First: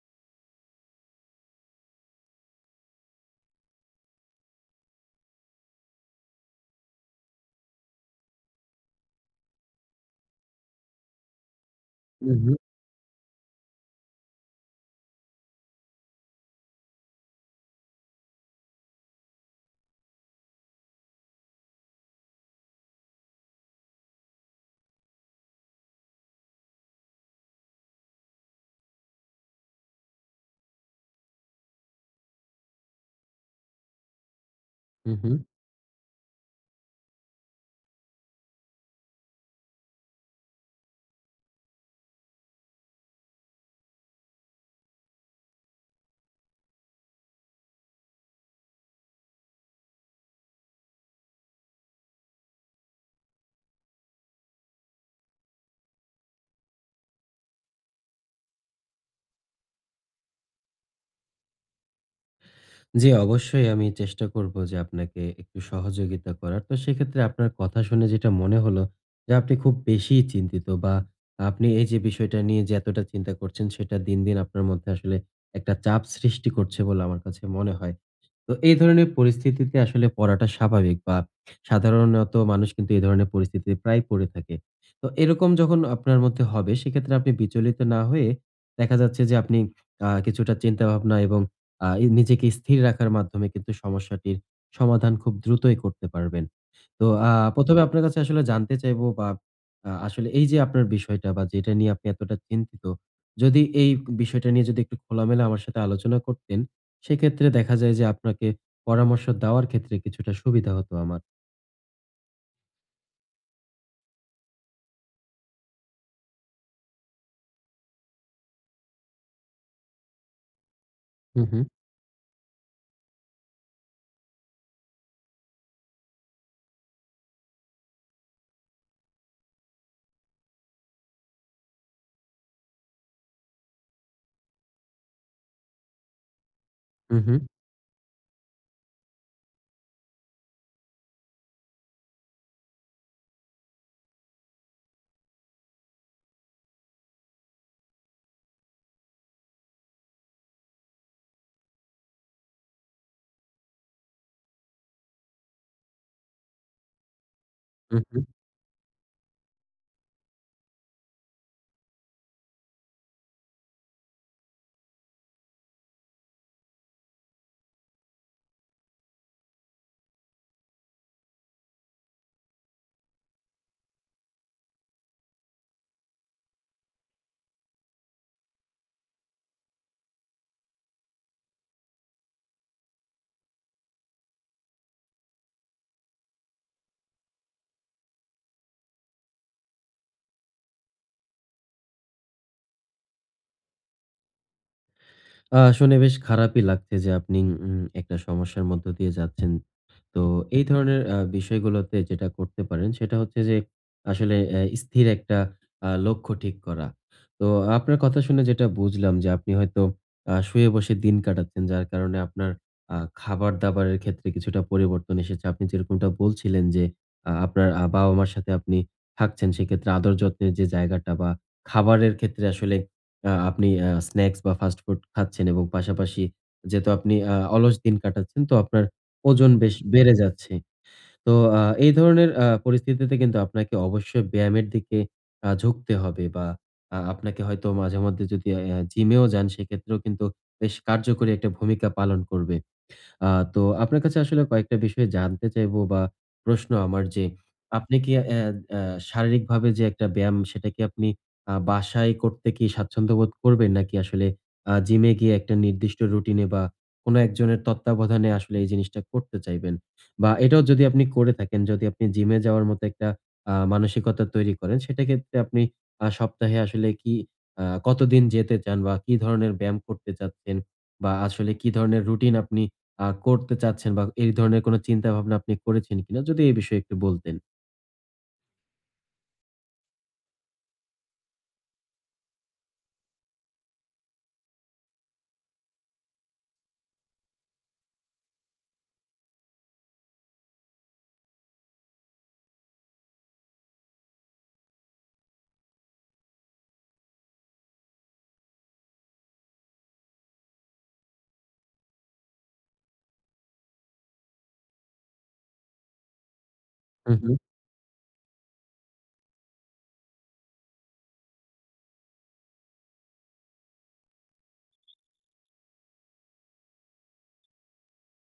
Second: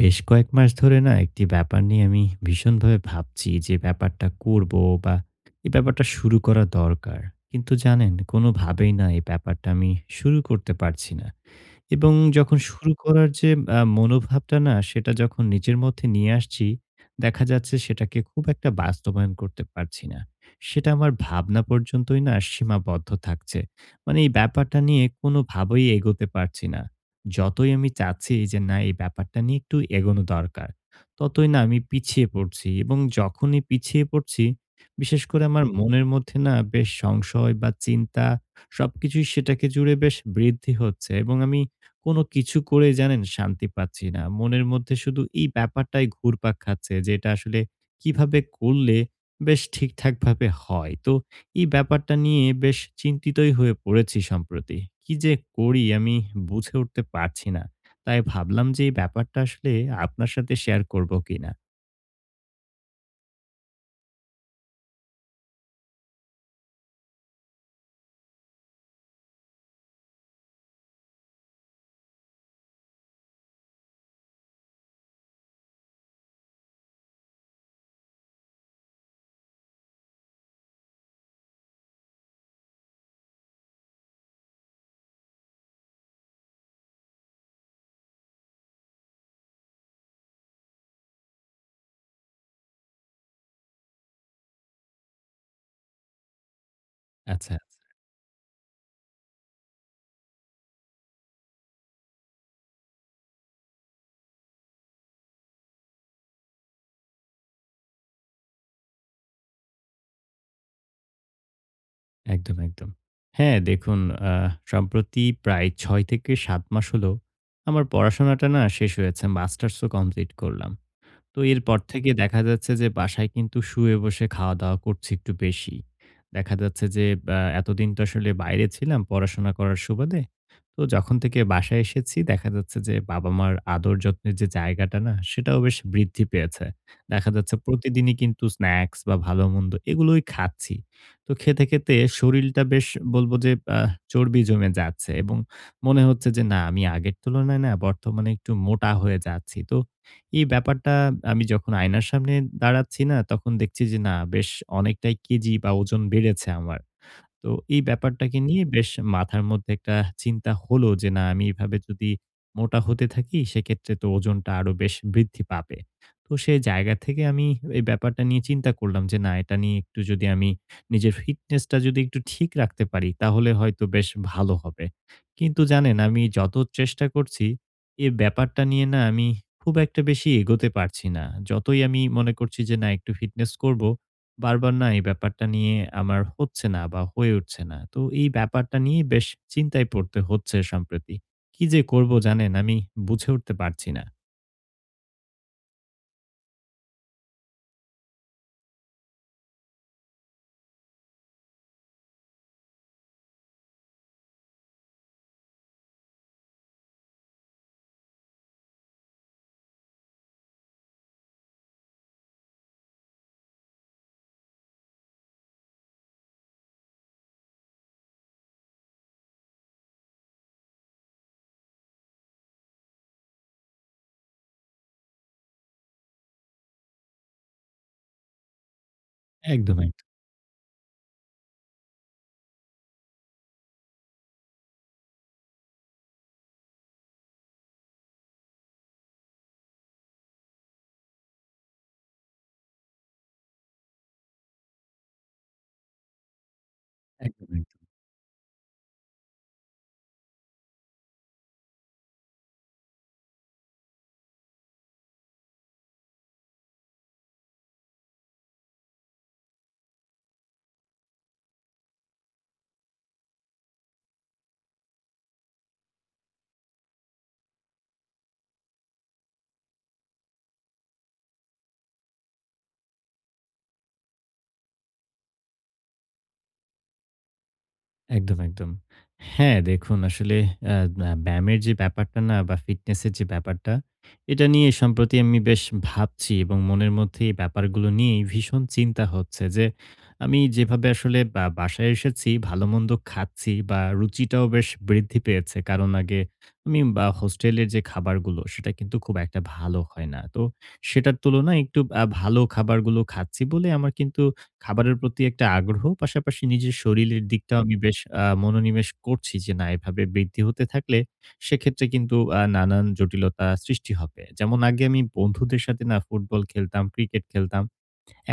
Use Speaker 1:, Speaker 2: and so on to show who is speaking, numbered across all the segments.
Speaker 1: বেশ কয়েক মাস ধরে না একটি ব্যাপার নিয়ে আমি ভীষণভাবে ভাবছি যে ব্যাপারটা করব বা এই ব্যাপারটা শুরু করা দরকার। কিন্তু জানেন কোনোভাবেই না এই ব্যাপারটা আমি শুরু করতে পারছি না। এবং
Speaker 2: হু, হু,
Speaker 1: যখন শুরু করার যে মনোভাবটা না সেটা যখন নিজের মধ্যে নিয়ে আসছি, দেখা যাচ্ছে সেটাকে খুব একটা বাস্তবায়ন করতে পারছি না। সেটা আমার ভাবনা পর্যন্তই না সীমাবদ্ধ থাকছে। মানে এই ব্যাপারটা নিয়ে কোনোভাবেই এগোতে পারছি না। যতই আমি চাচ্ছি যে না এই ব্যাপারটা নিয়ে একটু এগোনো দরকার, ততই না আমি পিছিয়ে পড়ছি এবং যখনই পিছিয়ে পড়ছি,
Speaker 2: হু,
Speaker 1: বিশেষ
Speaker 2: হু।
Speaker 1: করে আমার মনের মধ্যে না বেশ সংশয় বা চিন্তা সবকিছুই সেটাকে জুড়ে বেশ বৃদ্ধি হচ্ছে এবং আমি কোনো কিছু করে জানেন শান্তি পাচ্ছি না। মনের মধ্যে শুধু এই ব্যাপারটাই ঘুরপাক খাচ্ছে যে এটা আসলে কিভাবে করলে বেশ ঠিকঠাকভাবে হয়। তো এই ব্যাপারটা নিয়ে বেশ চিন্তিতই হয়ে পড়েছি সম্প্রতি। কি যে করি আমি বুঝে উঠতে পারছি না। তাই ভাবলাম যে এই ব্যাপারটা আসলে আপনার সাথে শেয়ার করব কিনা?
Speaker 2: জি, অবশ্যই আমি চেষ্টা করব যে আপনাকে একটু সহযোগিতা করার। তো সেক্ষেত্রে আপনার কথা শুনে যেটা মনে হলো যে আপনি খুব বেশিই চিন্তিত, বা আপনি এই যে বিষয়টা নিয়ে যে এতটা চিন্তা করছেন সেটা দিন, দিন আপনার মধ্যে আসলে একটা চাপ সৃষ্টি করছে বলে আমার কাছে মনে হয়। তো এই ধরনের পরিস্থিতিতে আসলে পড়াটা স্বাভাবিক, বা সাধারণত মানুষ কিন্তু এই ধরনের পরিস্থিতিতে প্রায় পড়ে থাকে। তো এরকম যখন আপনার মধ্যে হবে সেক্ষেত্রে আপনি বিচলিত না হয়ে দেখা যাচ্ছে যে আপনি কিছুটা চিন্তাভাবনা এবং এই নিজেকে স্থির রাখার মাধ্যমে কিন্তু সমস্যাটির সমাধান খুব দ্রুতই করতে পারবেন। তো
Speaker 1: আচ্ছা।
Speaker 2: ১ম এ আপনার কাছে আসলে জানতে চাইবো, বা আসলে এই যে আপনার বিষয়টা বা যেটা নিয়ে আপনি এতটা চিন্তিত, যদি এই বিষয়টা নিয়ে যদি একটু খোলামেলা আমার সাথে আলোচনা করতেন সেক্ষেত্রে দেখা যায় যে আপনাকে পরামর্শ দেওয়ার ক্ষেত্রে কিছুটা সুবিধা হতো আমার।
Speaker 1: একদম, একদম। হ্যাঁ, দেখুন, আ সম্প্রতি প্রায় ৬ থেকে ৭ মাস হলো আমার পড়াশোনাটা না শেষ হয়েছে। মাস্টার্সও কমপ্লিট করলাম। তো
Speaker 2: হু, হু।
Speaker 1: এরপর থেকে দেখা যাচ্ছে যে বাসায় কিন্তু শুয়ে বসে খাওয়া-দাওয়া করছি একটু বেশি। দেখা যাচ্ছে যে এতদিন তো আসলে বাইরে ছিলাম পড়াশোনা করার সুবাদে। তো যখন থেকে বাসায় এসেছি দেখা যাচ্ছে যে বাবা-মার আদর যত্নের যে জায়গাটা না সেটাও বেশ বৃদ্ধি পেয়েছে।
Speaker 2: হু,
Speaker 1: দেখা
Speaker 2: হু,
Speaker 1: যাচ্ছে প্রতিদিনই কিন্তু স্ন্যাক্স বা ভালো-মন্দ এগুলোই খাচ্ছি। তো খেতে, খেতে শরীলটা বেশ বলব যে চর্বি জমে যাচ্ছে এবং মনে হচ্ছে যে না আমি আগের তুলনায় না বর্তমানে একটু মোটা হয়ে যাচ্ছি। তো এই ব্যাপারটা আমি যখন আয়নার সামনে দাঁড়াচ্ছি না তখন দেখছি যে না বেশ অনেকটাই কেজি বা ওজন বেড়েছে আমার। তো এই
Speaker 2: হু, হু।
Speaker 1: ব্যাপারটাকে নিয়ে বেশ মাথার মধ্যে একটা চিন্তা হলো যে না আমি এভাবে যদি মোটা হতে থাকি সেক্ষেত্রে তো ওজনটা আরো বেশ বৃদ্ধি পাবে। তো সেই জায়গা থেকে আমি এই ব্যাপারটা নিয়ে চিন্তা করলাম যে না এটা নিয়ে একটু যদি আমি নিজের ফিটনেসটা যদি একটু ঠিক রাখতে পারি তাহলে হয়তো বেশ ভালো হবে। কিন্তু জানেন, আমি যত চেষ্টা করছি এই ব্যাপারটা নিয়ে না আমি খুব একটা বেশি এগোতে পারছি না। যতই আমি মনে করছি যে না একটু ফিটনেস করব, বারবার না এই ব্যাপারটা নিয়ে আমার হচ্ছে না বা হয়ে উঠছে না। তো এই ব্যাপারটা নিয়ে বেশ চিন্তায় পড়তে হচ্ছে সম্প্রতি। কি যে করব জানেন আমি বুঝে উঠতে পারছি না।
Speaker 2: শুনে বেশ খারাপই লাগছে যে আপনি একটা সমস্যার মধ্য দিয়ে যাচ্ছেন। তো এই ধরনের বিষয়গুলোতে যেটা করতে পারেন সেটা হচ্ছে যে আসলে স্থির একটা লক্ষ্য ঠিক করা। তো আপনার কথা শুনে যেটা বুঝলাম যে আপনি হয়তো শুয়ে বসে দিন কাটাচ্ছেন, যার কারণে আপনার খাবার-দাবারের ক্ষেত্রে কিছুটা পরিবর্তন এসেছে। আপনি যেরকমটা বলছিলেন যে আপনার বাবা-মার সাথে আপনি থাকছেন সেক্ষেত্রে আদর যত্নের যে জায়গাটা বা খাবারের ক্ষেত্রে আসলে আপনি স্ন্যাকস বা ফাস্ট ফুড খাচ্ছেন এবং পাশাপাশি যেহেতু আপনি অলস দিন কাটাচ্ছেন তো আপনার ওজন বেশ
Speaker 1: একদম, একদম,
Speaker 2: বেড়ে যাচ্ছে। তো এই ধরনের পরিস্থিতিতে কিন্তু আপনাকে অবশ্যই ব্যায়ামের দিকে ঝুঁকতে হবে, বা আপনাকে হয়তো মাঝেমধ্যে যদি জিমেও যান সেক্ষেত্রেও কিন্তু বেশ কার্যকরী একটা ভূমিকা পালন করবে। আ তো আপনার কাছে আসলে কয়েকটা বিষয় জানতে চাইবো, বা প্রশ্ন আমার যে,
Speaker 1: একদম, একদম।
Speaker 2: আপনি কি অ্যা অ্যা শারীরিকভাবে যে একটা ব্যায়াম সেটা কি আপনি বাসায় করতে কি স্বাচ্ছন্দ্য বোধ করবেন? নাকি আসলে জিমে গিয়ে একটা নির্দিষ্ট রুটিনে বা কোন একজনের তত্ত্বাবধানে আসলে এই জিনিসটা করতে চাইবেন? বা এটাও যদি আপনি করে থাকেন, যদি আপনি জিমে যাওয়ার মতো একটা মানসিকতা তৈরি করেন, সেটাক্ষেত্রে আপনি সপ্তাহে আসলে কি কতদিন যেতে চান, বা কি ধরনের ব্যায়াম করতে চাচ্ছেন? বা আসলে কি ধরনের রুটিন আপনি করতে চাচ্ছেন, বা এই ধরনের কোন চিন্তাভাবনা আপনি করেছেন কিনা? যদি এই বিষয়ে একটু বলতেন।
Speaker 1: একদম, একদম। হ্যাঁ, দেখুন আসলে আ আ ব্যায়ামের যে ব্যাপারটা না বা ফিটনেসের যে ব্যাপারটা, এটা নিয়ে সম্প্রতি আমি বেশ ভাবছি এবং মনের মধ্যে এই ব্যাপারগুলো নিয়েই ভীষণ চিন্তা হচ্ছে যে, আমি যেভাবে আসলে বা বাসায় এসেছি ভালোমন্দ খাচ্ছি বা রুচিটাও বেশ বৃদ্ধি পেয়েছে। কারণ আগে আমি বা হোস্টেলের যে খাবারগুলো সেটা কিন্তু খুব একটা ভালো হয় না। তো সেটার তুলনায় একটু ভালো খাবারগুলো খাচ্ছি বলে আমার কিন্তু খাবারের প্রতি একটা আগ্রহ, পাশাপাশি নিজের
Speaker 2: হুম,
Speaker 1: শরীরের
Speaker 2: হুম।
Speaker 1: দিকটাও আমি বেশ মনোনিবেশ করছি যে না এভাবে বৃদ্ধি হতে থাকলে সেক্ষেত্রে কিন্তু নানান জটিলতা সৃষ্টি হবে। যেমন আগে আমি বন্ধুদের সাথে না ফুটবল খেলতাম, ক্রিকেট খেলতাম।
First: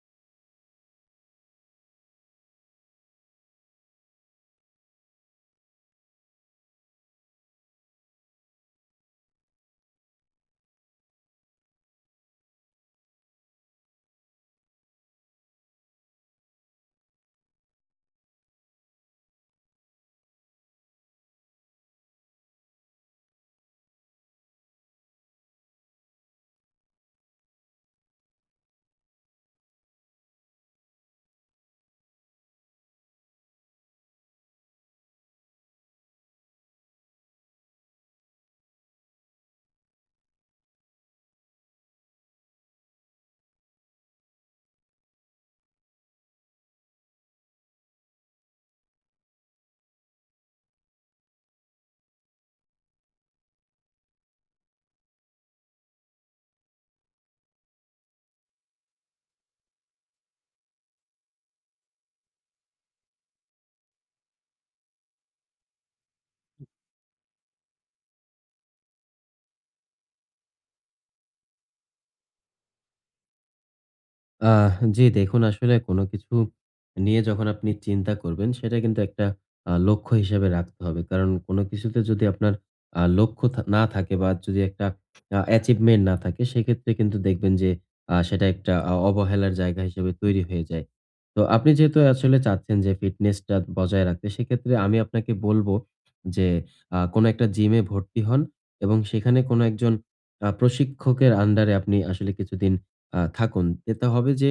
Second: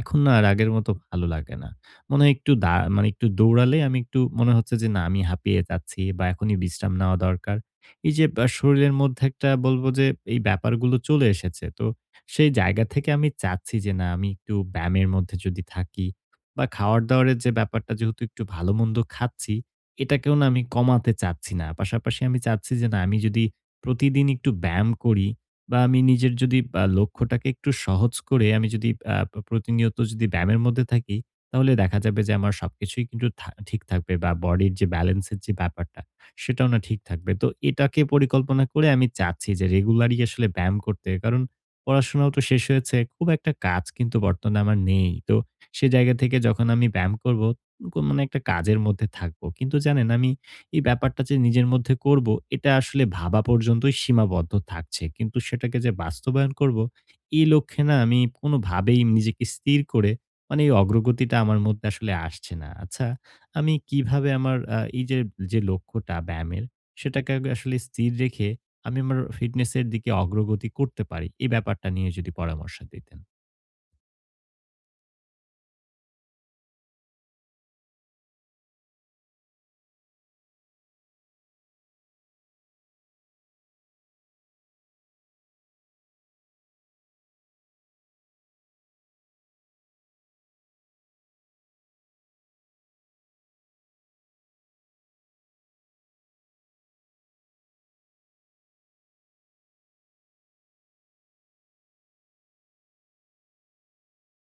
Speaker 1: এখন না আর আগের মতো ভালো লাগে না। মনে হয় একটু মানে একটু দৌড়ালে আমি একটু মনে হচ্ছে যে, না আমি হাঁপিয়ে যাচ্ছি বা এখনই বিশ্রাম নেওয়া দরকার। এই যে শরীরের মধ্যে একটা বলব যে এই ব্যাপারগুলো চলে এসেছে। তো সেই জায়গা থেকে আমি চাচ্ছি যে না আমি একটু ব্যায়ামের মধ্যে যদি থাকি বা খাওয়ার-দাওয়ার যে ব্যাপারটা যেহেতু একটু ভালো-মন্দ খাচ্ছি, এটাকেও না আমি কমাতে চাচ্ছি না। পাশাপাশি আমি চাচ্ছি যে না আমি যদি প্রতিদিন একটু ব্যায়াম করি বা আমি নিজের যদি লক্ষ্যটাকে একটু সহজ করে আমি যদি আ প্রতিনিয়ত যদি ব্যায়ামের মধ্যে থাকি, তাহলে দেখা যাবে যে আমার সবকিছুই কিন্তু ঠিক থাকবে বা বডির যে ব্যালেন্স এর যে ব্যাপারটা, সেটাও না ঠিক থাকবে। তো এটাকে পরিকল্পনা করে আমি চাচ্ছি যে রেগুলারই আসলে ব্যায়াম করতে। কারণ পড়াশোনাও তো শেষ হয়েছে। খুব একটা কাজ কিন্তু বর্তমানে আমার নেই। তো সে জায়গা থেকে যখন আমি ব্যায়াম করব, কোন মানে একটা কাজের মধ্যে থাকবো। কিন্তু জানেন, আমি এই ব্যাপারটা যে নিজের মধ্যে করব, এটা আসলে ভাবা পর্যন্তই সীমাবদ্ধ থাকছে। কিন্তু সেটাকে যে বাস্তবায়ন করব, এই লক্ষ্যে না আমি কোনোভাবেই নিজেকে স্থির করে মানে এই অগ্রগতিটা আমার মধ্যে আসলে আসছে না। আচ্ছা, আমি কিভাবে আমার এই যে, যে লক্ষ্যটা ব্যায়ামের, সেটাকে আগে আসলে স্থির রেখে আমি আমার ফিটনেস এর দিকে অগ্রগতি করতে পারি? এই ব্যাপারটা নিয়ে যদি পরামর্শ দিতেন।
Speaker 2: জি, দেখুন আসলে কোনো কিছু নিয়ে যখন আপনি চিন্তা করবেন সেটা কিন্তু একটা লক্ষ্য হিসেবে রাখতে হবে, কারণ কোনো কিছুতে যদি আপনার লক্ষ্য না থাকে, বা যদি একটা অ্যাচিভমেন্ট না থাকে সেক্ষেত্রে কিন্তু দেখবেন যে সেটা একটা অবহেলার জায়গা হিসেবে তৈরি হয়ে যায়। তো আপনি যেহেতু আসলে চাচ্ছেন যে ফিটনেসটা বজায় রাখতে সেক্ষেত্রে আমি আপনাকে বলবো যে কোনো একটা জিমে ভর্তি হন এবং সেখানে কোনো একজন প্রশিক্ষকের আন্ডারে আপনি আসলে কিছুদিন থাকুন। এতে হবে যে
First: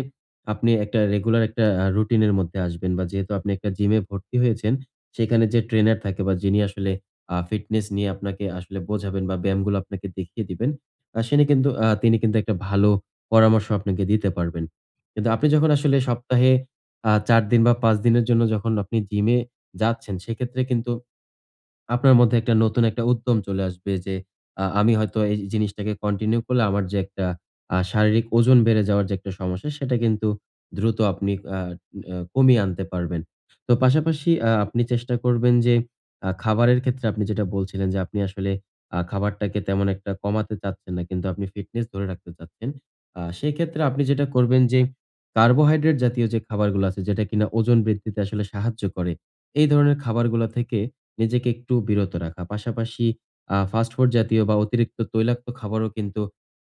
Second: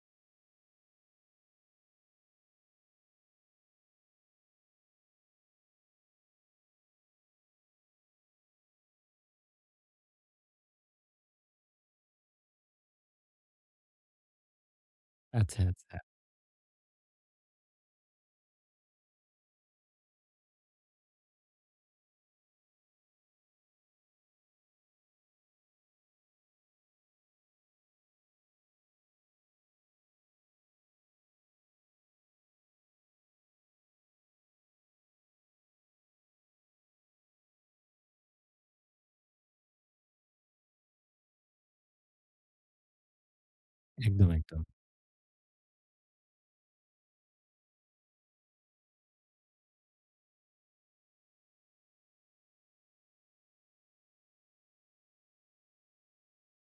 Speaker 2: আপনি একটা রেগুলার একটা রুটিনের মধ্যে আসবেন, বা যেহেতু আপনি একটা জিমে ভর্তি হয়েছেন, সেখানে যে ট্রেনার থাকে বা যিনি আসলে ফিটনেস নিয়ে আপনাকে আসলে বোঝাবেন বা ব্যায়ামগুলো আপনাকে দেখিয়ে দিবেন, আ সেনি কিন্তু আ তিনি কিন্তু একটা ভালো পরামর্শ আপনাকে দিতে পারবেন। কিন্তু আপনি
Speaker 1: আচ্ছা,
Speaker 2: যখন আসলে
Speaker 1: আচ্ছা।
Speaker 2: সপ্তাহে ৪ দিন বা ৫ দিনের জন্য যখন আপনি জিমে যাচ্ছেন, সেক্ষেত্রে কিন্তু আপনার মধ্যে একটা নতুন একটা উদ্যম চলে আসবে যে আমি হয়তো এই জিনিসটাকে কন্টিনিউ করলে আমার যে একটা শারীরিক ওজন বেড়ে যাওয়ার যে একটা সমস্যা সেটা কিন্তু দ্রুত আপনি আ আ কমিয়ে আনতে পারবেন। তো পাশাপাশি আপনি চেষ্টা করবেন যে খাবারের ক্ষেত্রে আপনি যেটা বলছিলেন যে আপনি আসলে খাবারটাকে তেমন একটা কমাতে চাচ্ছেন না, কিন্তু আপনি ফিটনেস ধরে রাখতে চাচ্ছেন। সেক্ষেত্রে আপনি যেটা
Speaker 1: একদম,
Speaker 2: করবেন
Speaker 1: একদম।
Speaker 2: যে কার্বোহাইড্রেট জাতীয় যে খাবারগুলো আছে যেটা কিনা ওজন বৃদ্ধিতে আসলে সাহায্য করে, এই ধরনের খাবারগুলা থেকে নিজেকে একটু বিরত রাখা। পাশাপাশি ফাস্ট ফুড জাতীয় বা অতিরিক্ত তৈলাক্ত খাবারও কিন্তু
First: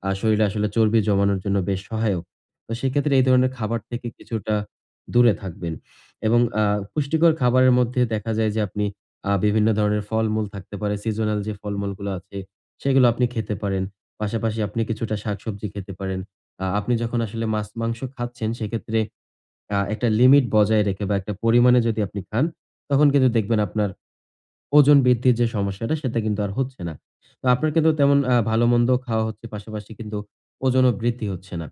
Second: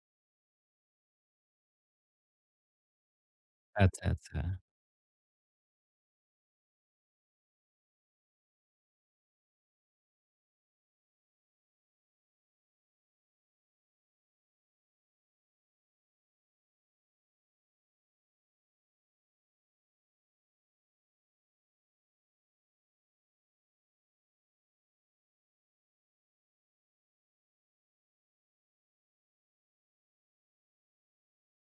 Speaker 2: শরীরে আসলে চর্বি জমানোর জন্য বেশ সহায়ক। তো সেক্ষেত্রে এই ধরনের খাবার
Speaker 1: আচ্ছা,
Speaker 2: থেকে
Speaker 1: আচ্ছা।
Speaker 2: কিছুটা দূরে থাকবেন, এবং পুষ্টিকর খাবারের মধ্যে দেখা যায় যে আপনি বিভিন্ন ধরনের ফলমূল থাকতে পারে। সিজনাল যে ফলমূলগুলো আছে সেগুলো আপনি খেতে পারেন। পাশাপাশি আপনি কিছুটা শাকসবজি খেতে পারেন। আপনি যখন আসলে মাছ, মাংস খাচ্ছেন সেক্ষেত্রে একটা লিমিট বজায় রেখে বা একটা পরিমাণে যদি আপনি খান তখন কিন্তু দেখবেন আপনার ওজন বৃদ্ধির যে সমস্যাটা সেটা কিন্তু আর হচ্ছে না। তো আপনার কিন্তু তেমন ভালো-মন্দ খাওয়া হচ্ছে, পাশাপাশি কিন্তু ওজনও বৃদ্ধি হচ্ছে না।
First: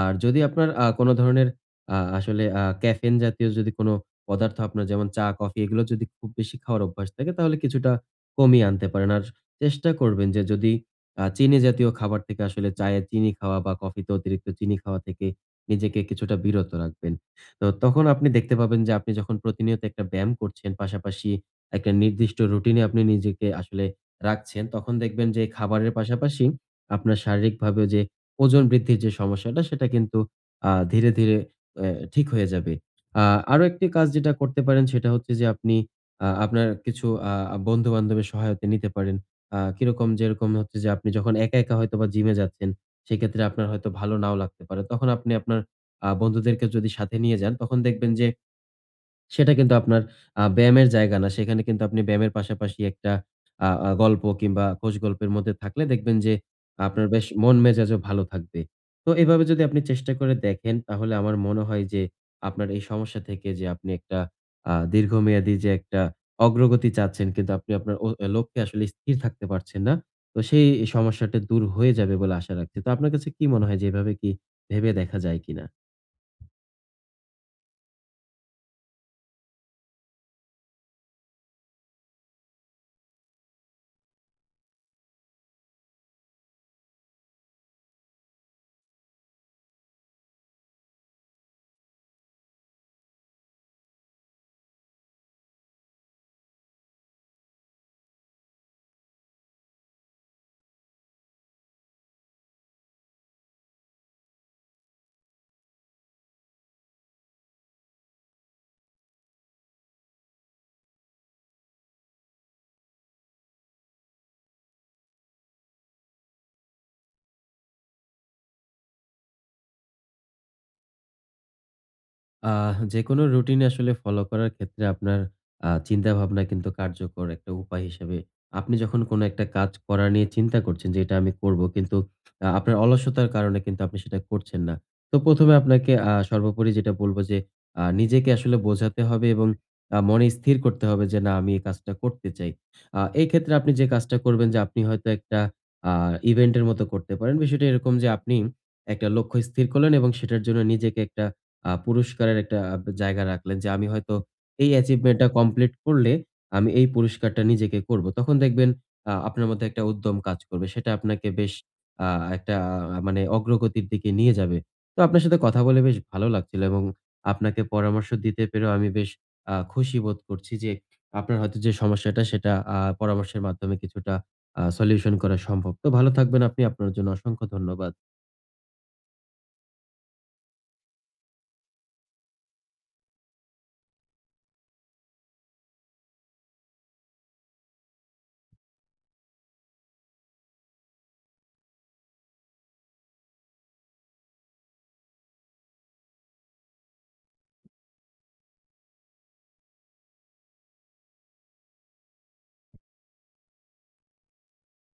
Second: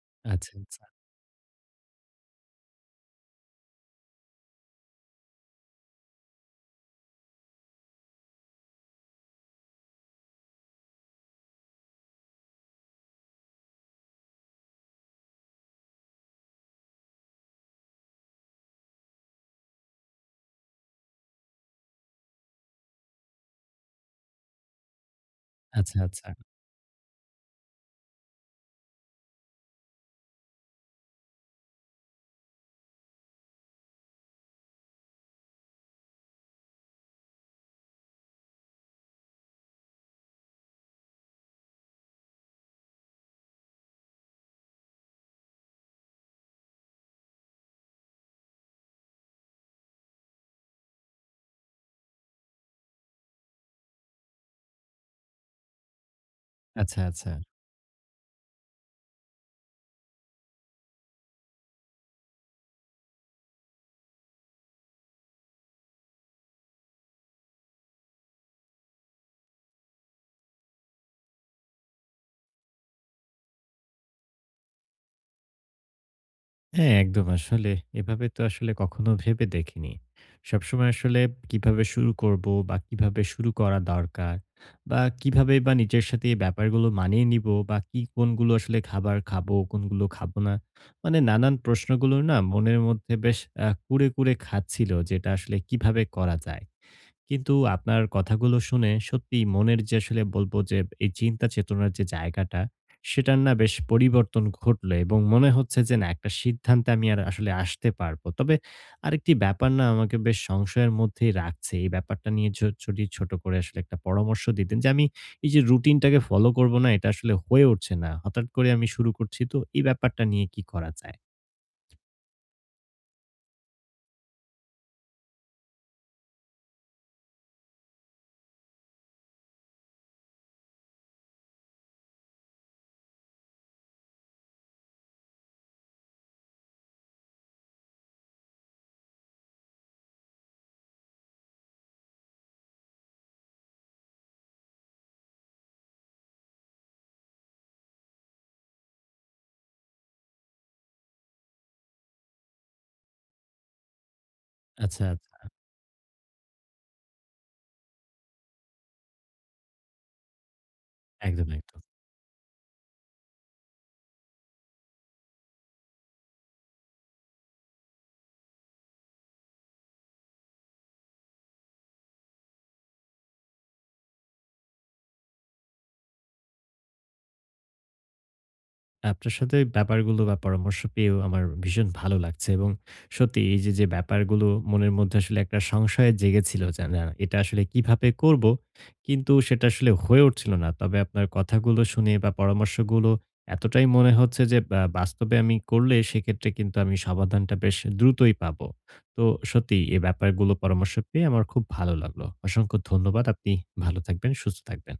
Speaker 2: আর যদি
Speaker 1: আচ্ছা,
Speaker 2: আপনার
Speaker 1: আচ্ছা।
Speaker 2: কোনো ধরনের আসলে ক্যাফেইন জাতীয় যদি কোনো পদার্থ আপনার যেমন চা, কফি এগুলো যদি খুব বেশি খাওয়ার অভ্যাস থাকে তাহলে কিছুটা কমিয়ে আনতে পারেন। আর চেষ্টা করবেন যে যদি চিনি জাতীয় খাবার থেকে আসলে চায়ে চিনি খাওয়া বা কফিতে অতিরিক্ত চিনি খাওয়া থেকে নিজেকে কিছুটা বিরত রাখবেন। তো তখন আপনি দেখতে পাবেন যে আপনি যখন প্রতিনিয়ত একটা ব্যায়াম করছেন পাশাপাশি একটা নির্দিষ্ট রুটিনে আপনি নিজেকে আসলে রাখছেন, তখন দেখবেন যে খাবারের
Speaker 1: আচ্ছা, আচ্ছা।
Speaker 2: পাশাপাশি আপনার শারীরিকভাবেও যে ওজন বৃদ্ধির যে সমস্যাটা সেটা কিন্তু ধীরে, ধীরে এ ঠিক হয়ে যাবে। আ আরো একটি কাজ যেটা করতে পারেন সেটা হচ্ছে যে আপনি আপনার কিছু বন্ধু-বান্ধবের সহায়তা নিতে পারেন। কিরকম যেরকম হচ্ছে যে আপনি যখন একা, একা হয়তোবা জিমে যাচ্ছেন সেক্ষেত্রে আপনার হয়তো ভালো নাও লাগতে পারে। তখন আপনি আপনার বন্ধুদেরকে যদি সাথে নিয়ে যান তখন দেখবেন যে সেটা কিন্তু আপনার ব্যায়ামের জায়গা না। সেখানে কিন্তু আপনি ব্যায়ামের পাশাপাশি একটা আ আ গল্প কিংবা খোশগল্পের মধ্যে থাকলে দেখবেন যে
Speaker 1: আচ্ছা,
Speaker 2: আপনার বেশ
Speaker 1: আচ্ছা।
Speaker 2: মন মেজাজও ভালো থাকবে। তো এভাবে যদি আপনি চেষ্টা করে দেখেন তাহলে আমার মনে হয় যে আপনার এই সমস্যা থেকে যে আপনি একটা দীর্ঘমেয়াদী যে একটা অগ্রগতি চাচ্ছেন, কিন্তু আপনি আপনার ও লক্ষ্যে আসলে স্থির থাকতে পারছেন না। তো সেই সমস্যাটা দূর হয়ে যাবে বলে আশা রাখছি। তো আপনার কাছে কি মনে হয় যে এভাবে কি ভেবে দেখা যায় কিনা?
Speaker 1: হ্যাঁ, একদম আসলে এভাবে তো আসলে কখনো ভেবে দেখিনি। সবসময় আসলে কিভাবে শুরু করব বা কিভাবে শুরু করা দরকার বা কিভাবেই বা নিজের সাথে এই ব্যাপারগুলো মানিয়ে নিব বা কি কোনগুলো আসলে খাবার খাবো, কোনগুলো খাবো না। মানে নানান প্রশ্নগুলো না মনের মধ্যে বেশ কুরে, কুরে খাচ্ছিল যেটা আসলে কিভাবে করা যায়। কিন্তু আপনার কথাগুলো শুনে সত্যিই মনের যে আসলে বলব যে এই চিন্তা চেতনার যে জায়গাটা সেটার না বেশ পরিবর্তন ঘটলো এবং মনে হচ্ছে যে না একটা সিদ্ধান্তে আমি আর আসলে আসতে পারবো। তবে আরেকটি ব্যাপার না আমাকে বেশ সংশয়ের মধ্যেই রাখছে। এই ব্যাপারটা নিয়ে যদি ছোট করে আসলে একটা পরামর্শ দিতেন যে আমি এই যে রুটিনটাকে ফলো করব না এটা আসলে হয়ে উঠছে না। হঠাৎ করে আমি শুরু করছি তো এই ব্যাপারটা নিয়ে কি করা যায়?
Speaker 2: যেকোনো রুটিন আসলে ফলো করার ক্ষেত্রে আপনার চিন্তাভাবনা কিন্তু কার্যকর একটা উপায় হিসেবে আপনি যখন কোনো একটা কাজ করা নিয়ে চিন্তা করছেন যে এটা আমি করব, কিন্তু আপনার অলসতার কারণে কিন্তু আপনি সেটা করছেন না। তো প্রথমে আপনাকে সর্বোপরি যেটা বলবো যে নিজেকে আসলে বোঝাতে হবে এবং মনে স্থির করতে হবে যে না আমি এই কাজটা করতে চাই। এই ক্ষেত্রে আপনি যে কাজটা করবেন যে আপনি হয়তো একটা ইভেন্টের মতো করতে পারেন, বিষয়টা এরকম যে আপনি একটা লক্ষ্য স্থির করলেন এবং সেটার জন্য নিজেকে একটা পুরস্কারের একটা জায়গা রাখলেন যে, আমি হয়তো এই
Speaker 1: আচ্ছা,
Speaker 2: অ্যাচিভমেন্টটা
Speaker 1: আচ্ছা।
Speaker 2: কমপ্লিট করলে আমি এই পুরস্কারটা নিজেকে করব। তখন দেখবেন আপনার মধ্যে একটা উদ্যম কাজ করবে। সেটা আপনাকে
Speaker 1: একদম,
Speaker 2: বেশ
Speaker 1: একদম।
Speaker 2: আ একটা মানে অগ্রগতির দিকে নিয়ে যাবে। তো আপনার সাথে কথা বলে বেশ ভালো লাগছিল এবং আপনাকে পরামর্শ দিতে পেরেও আমি বেশ খুশি বোধ করছি যে, আপনার হয়তো যে সমস্যাটা সেটা পরামর্শের মাধ্যমে কিছুটা সলিউশন করা সম্ভব। তো ভালো থাকবেন আপনি। আপনার জন্য অসংখ্য ধন্যবাদ।
Speaker 1: আপনার সাথে এই ব্যাপারগুলো বা পরামর্শ পেয়েও আমার ভীষণ ভালো লাগছে এবং সত্যি এই যে, যে ব্যাপারগুলো মনের মধ্যে আসলে একটা সংশয় জেগেছিল যে না এটা আসলে কিভাবে করব? কিন্তু সেটা আসলে হয়ে উঠছিল না। তবে আপনার কথাগুলো শুনে বা পরামর্শগুলো এতটাই মনে হচ্ছে যে বা বাস্তবে আমি করলে সেক্ষেত্রে কিন্তু আমি সমাধানটা বেশ দ্রুতই পাবো। তো সত্যি এই ব্যাপারগুলো পরামর্শ পেয়ে আমার খুব ভালো লাগলো। অসংখ্য ধন্যবাদ। আপনি ভালো থাকবেন, সুস্থ থাকবেন।